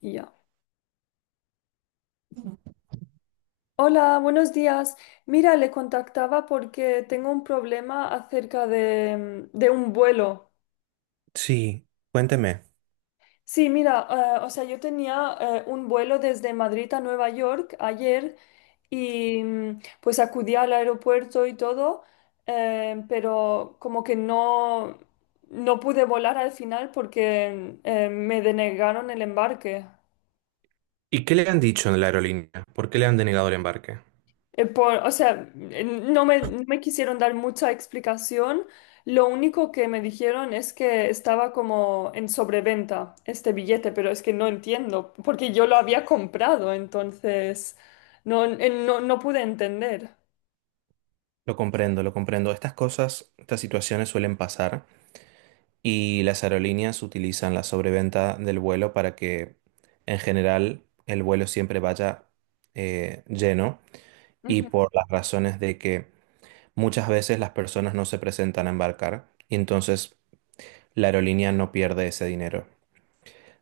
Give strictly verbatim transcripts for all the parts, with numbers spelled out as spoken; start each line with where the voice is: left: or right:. left: Y Ya. Hola, buenos días. Mira, le contactaba porque tengo un problema acerca de, mm, de un vuelo.
right: Sí, cuénteme.
left: Sí, mira, eh, o sea, yo tenía eh, un vuelo desde Madrid a Nueva York ayer y mm, pues acudí al aeropuerto y todo, eh, pero como que no, no pude volar al final porque eh, me denegaron el embarque.
right: ¿Y qué le han dicho en la aerolínea? ¿Por qué le han denegado el embarque?
left: Eh, por- o sea, eh, no me, no me quisieron dar mucha explicación. Lo único que me dijeron es que estaba como en sobreventa este billete, pero es que no entiendo, porque yo lo había comprado, entonces no, eh, no, no pude entender.
right: Lo comprendo, lo comprendo. Estas cosas, estas situaciones suelen pasar y las aerolíneas utilizan la sobreventa del vuelo para que, en general, el vuelo siempre vaya eh, lleno y
left: Ujú.
right: por las razones de que muchas veces las personas no se presentan a embarcar y entonces la aerolínea no pierde ese dinero.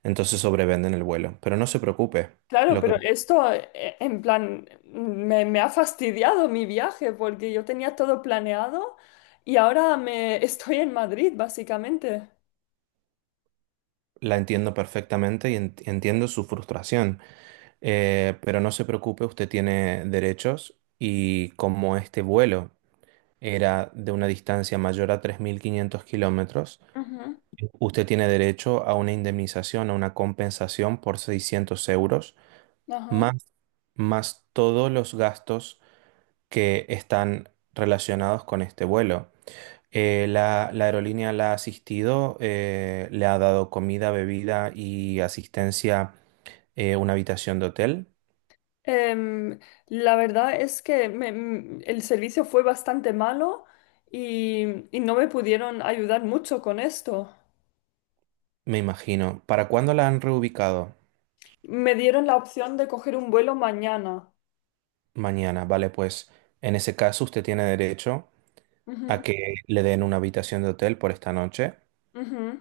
right: Entonces sobrevenden el vuelo. Pero no se preocupe.
left: Claro,
right: Lo que
left: pero esto eh, en plan me, me ha fastidiado mi viaje porque yo tenía todo planeado y ahora me estoy en Madrid, básicamente.
right: La entiendo perfectamente y en- entiendo su frustración. Eh, pero no se preocupe, usted tiene derechos y como este vuelo era de una distancia mayor a tres mil quinientos kilómetros,
left: Ujú.
right: usted tiene derecho a una indemnización, a una compensación por seiscientos euros,
left: Ajá.
right: más, más todos los gastos que están relacionados con este vuelo. Eh, la, la aerolínea la ha asistido, eh, le ha dado comida, bebida y asistencia, eh, una habitación de hotel,
left: Em, la verdad es que me- m- el servicio fue bastante malo y, y no me pudieron ayudar mucho con esto.
right: me imagino. ¿Para cuándo la han reubicado?
left: Me dieron la opción de coger un vuelo mañana.
right: Mañana, vale, pues en ese caso usted tiene derecho
left: Ujú,
right: a que le den una habitación de hotel por esta noche,
left: ujú,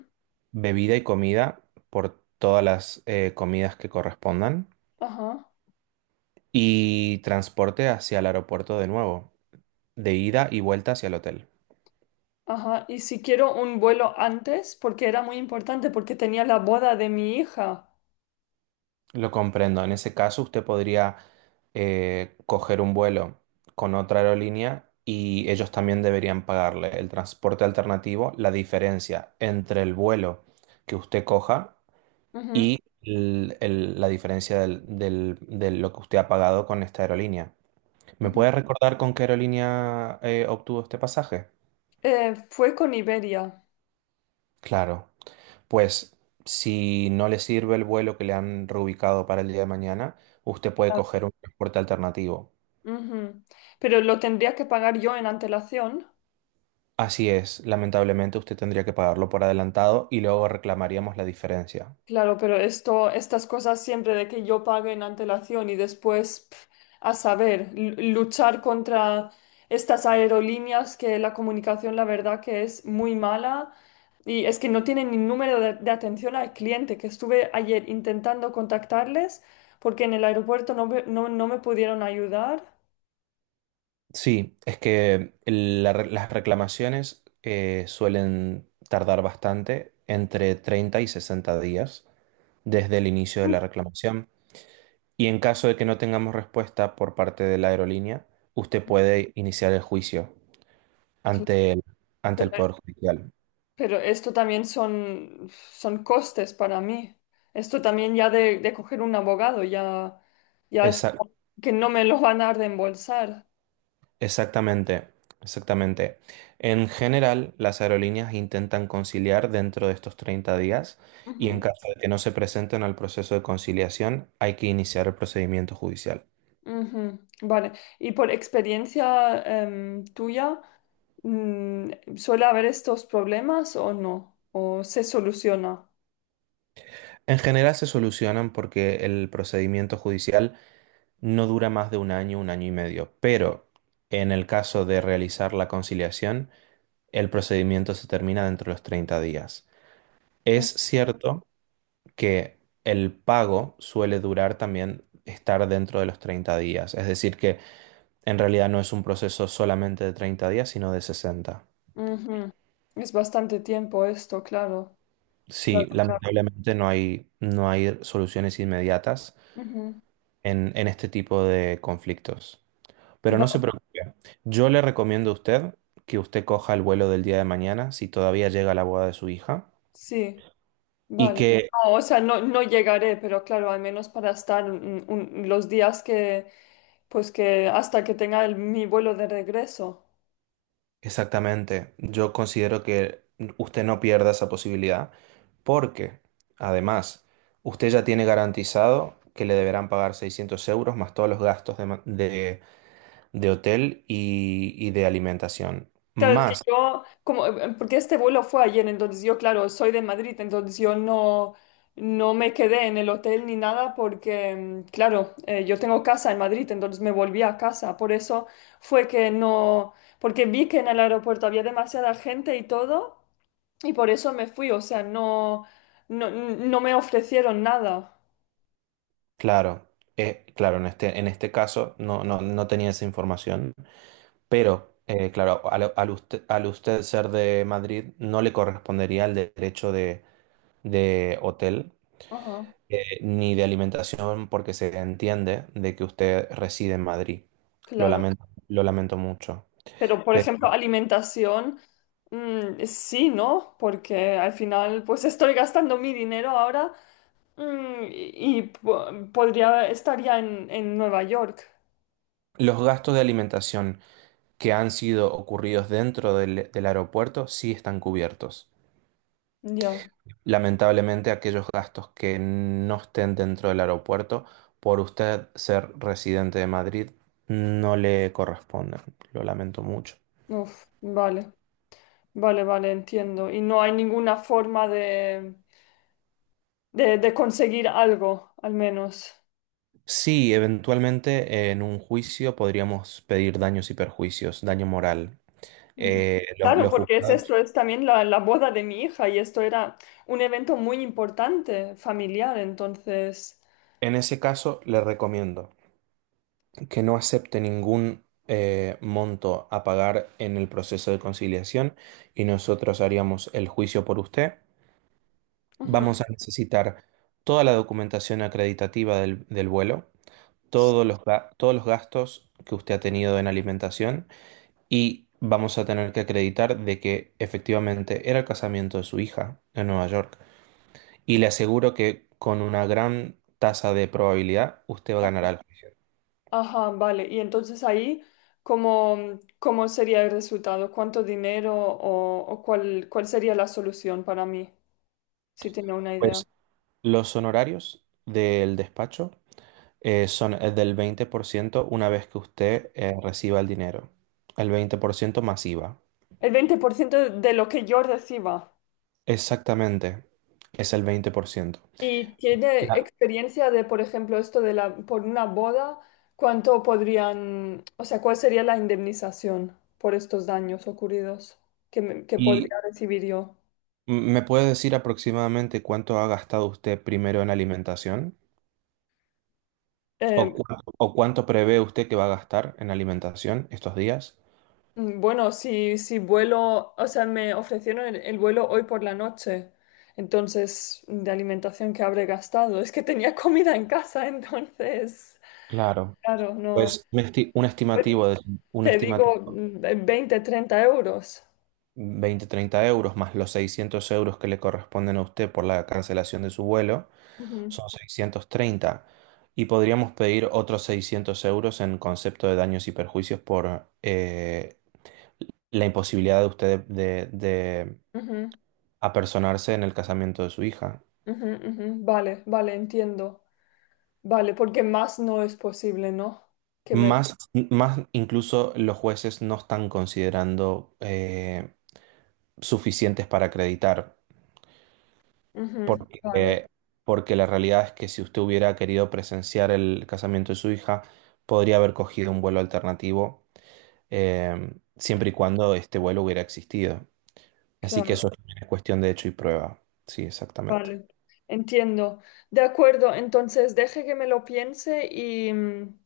right: bebida y comida por todas las eh, comidas que correspondan
left: ajá,
right: y transporte hacia el aeropuerto de nuevo, de ida y vuelta hacia el hotel.
left: ajá. Y si quiero un vuelo antes, porque era muy importante, porque tenía la boda de mi hija.
right: Lo comprendo. En ese caso, usted podría eh, coger un vuelo con otra aerolínea y ellos también deberían pagarle el transporte alternativo, la diferencia entre el vuelo que usted coja
left: Ujú,
right: y el- el- la diferencia del- del- de lo que usted ha pagado con esta aerolínea. ¿Me
left: ujú.
right: puede recordar con qué aerolínea eh, obtuvo este pasaje?
left: Eh, fue con Iberia.
right: Claro. Pues si no le sirve el vuelo que le han reubicado para el día de mañana, usted puede
left: Ah,
right: coger un transporte alternativo.
left: ujú. Pero lo tendría que pagar yo en antelación.
right: Así es, lamentablemente usted tendría que pagarlo por adelantado y luego reclamaríamos la diferencia.
left: Claro, pero esto, estas cosas siempre de que yo pague en antelación y después, pf, a saber, l- luchar contra estas aerolíneas que la comunicación, la verdad que es muy mala y es que no tienen ni número de, de atención al cliente, que estuve ayer intentando contactarles porque en el aeropuerto no, me- no, no me pudieron ayudar.
right: Sí, es que la re- las reclamaciones eh, suelen tardar bastante, entre treinta y sesenta días desde el inicio de
left: Mm.
right: la reclamación. Y en caso de que no tengamos respuesta por parte de la aerolínea, usted puede iniciar el juicio
left: Claro,
right: ante el, ante
left: pero
right: el Poder Judicial.
left: Pero esto también son, son costes para mí. Esto también ya de, de coger un abogado, ya, ya es
right: Esa-
left: como que no me lo van a reembolsar.
right: Exactamente, exactamente. En general, las aerolíneas intentan conciliar dentro de estos treinta días y en
left: Ujú,
right: caso de que no se presenten al proceso de conciliación, hay que iniciar el procedimiento judicial.
left: ujú. Vale. Y por experiencia em, tuya, mm, ¿suele haber estos problemas o no? ¿O se soluciona?
right: En general se solucionan porque el procedimiento judicial no dura más de un año, un año y medio, pero en el caso de realizar la conciliación, el procedimiento se termina dentro de los treinta días.
left: Mm,
right: Es cierto que el pago suele durar también estar dentro de los treinta días. Es decir, que en realidad no es un proceso solamente de treinta días, sino de sesenta.
left: ujú. Es bastante tiempo esto, claro. Claro,
right: Sí,
left: claro.
right: lamentablemente no hay, no hay soluciones inmediatas
left: Ujú.
right: en, en este tipo de conflictos. Pero no se
left: Vale,
right: preocupe. Yo le recomiendo a usted que usted coja el vuelo del día de mañana, si todavía llega la boda de su hija,
left: sí.
right: y
left: Vale.
right: que...
left: No, o sea, no, no llegaré, pero claro, al menos para estar un- un- los días que, pues que hasta que tenga el- mi vuelo de regreso.
right: Exactamente. Yo considero que usted no pierda esa posibilidad porque, además, usted ya tiene garantizado que le deberán pagar seiscientos euros más todos los gastos de, ma- de- de hotel y, y de alimentación.
left: Claro, es que
right: Más,
left: yo, como, eh, porque este vuelo fue ayer, entonces yo, claro, soy de Madrid, entonces yo no, no me quedé en el hotel ni nada porque, mm, claro, eh, yo tengo casa en Madrid, entonces me volví a casa. Por eso fue que no, porque vi que en el aeropuerto había demasiada gente y todo. Y por eso me fui, o sea, no, no, no me ofrecieron nada.
right: claro, eh, claro, en este, en este caso no, no, no tenía esa información, pero, eh, claro, al, al usted, al usted ser de Madrid no le correspondería el derecho de de hotel
left: Ajá,
right: eh, ni de alimentación porque se entiende de que usted reside en Madrid. Lo
left: claro.
right: lamento, lo lamento mucho.
left: Pero, por
right: Pero
left: ejemplo, alimentación, mm, sí, ¿no? Porque al final, pues estoy gastando mi dinero ahora, mm, y, y po- podría, estaría en, en Nueva York.
right: los gastos de alimentación que han sido ocurridos dentro del, del aeropuerto sí están cubiertos.
left: Ya,
right: Lamentablemente, aquellos gastos que no estén dentro del aeropuerto, por usted ser residente de Madrid, no le corresponden. Lo lamento mucho.
left: uf, vale, vale, vale, entiendo. Y no hay ninguna forma de, de, de conseguir algo, al menos.
right: Sí, eventualmente en un juicio podríamos pedir daños y perjuicios, daño moral.
left: Ujú.
right: Eh, lo-
left: Claro,
right: los
left: porque es
right: juzgados,
left: esto, es también la, la boda de mi hija y esto era un evento muy importante, familiar, entonces.
right: en ese caso, le recomiendo que no acepte ningún eh, monto a pagar en el proceso de conciliación y nosotros haríamos el juicio por usted.
left: Ujú.
right: Vamos a necesitar toda la documentación acreditativa del, del vuelo,
left: S-
right: todos los, ga- todos los gastos que usted ha tenido en alimentación y vamos a tener que acreditar de que efectivamente era el casamiento de su hija en Nueva York, y le aseguro que con una gran tasa de probabilidad usted
left: Ajá,
right: ganará el juicio.
left: ajá, vale. Y entonces ahí, ¿cómo, cómo sería el resultado? ¿Cuánto dinero o, o cuál, cuál sería la solución para mí? Si tiene una idea.
right: Pues los honorarios del despacho eh, son el del veinte por ciento una vez que usted eh, reciba el dinero. El veinte por ciento más IVA.
left: El veinte por ciento de lo que yo reciba.
right: Exactamente, es el veinte por ciento.
left: ¿Y tiene
right: La-
left: experiencia de, por ejemplo, esto de la, por una boda, cuánto podrían, o sea, cuál sería la indemnización por estos daños ocurridos que, me- que
right: ¿Y
left: podría recibir yo?
right: me puede decir aproximadamente cuánto ha gastado usted primero en alimentación? ¿O
left: Eh,
right: cuánto, o cuánto prevé usted que va a gastar en alimentación estos días?
left: mm, bueno, si, si vuelo, o sea, me ofrecieron el, el vuelo hoy por la noche, entonces, de alimentación que habré gastado, es que tenía comida en casa, entonces,
right: Claro.
left: claro, no,
right: Pues un esti- un
left: pues
right: estimativo de un
left: te digo,
right: estimativo
left: mm, veinte, treinta euros.
right: veinte-treinta euros más los seiscientos euros que le corresponden a usted por la cancelación de su vuelo
left: Ujú,
right: son seiscientos treinta y podríamos pedir otros seiscientos euros en concepto de daños y perjuicios por eh, la imposibilidad de usted de, de
left: ujú.
right: apersonarse en el casamiento de su hija.
left: Ujú, ujú. Vale, vale, entiendo. Vale, porque más no es posible, ¿no? Que me.
right: Más, más incluso los jueces no están considerando eh, suficientes para acreditar.
left: Ujú, vale,
right: Porque, porque la realidad es que si usted hubiera querido presenciar el casamiento de su hija, podría haber cogido un vuelo alternativo, eh, siempre y cuando este vuelo hubiera existido. Así que eso
left: claro,
right: también es cuestión de hecho y prueba. Sí, exactamente.
left: vale. Entiendo. De acuerdo, entonces deje que me lo piense y, mm,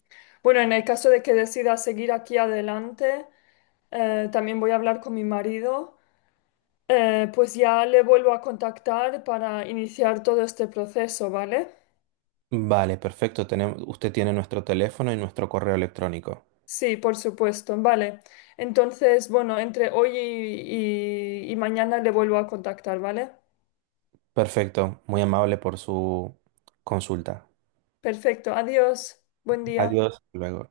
left: bueno, en el caso de que decida seguir aquí adelante, eh, también voy a hablar con mi marido. Eh, pues ya le vuelvo a contactar para iniciar todo este proceso, ¿vale?
right: Vale, perfecto. Tenemos, usted tiene nuestro teléfono y nuestro correo electrónico.
left: Sí, por supuesto. Vale. Entonces, bueno, entre hoy y, y y mañana le vuelvo a contactar, ¿vale?
right: Perfecto. Muy amable por su consulta.
left: Perfecto. Adiós. Buen día.
right: Adiós. Hasta luego.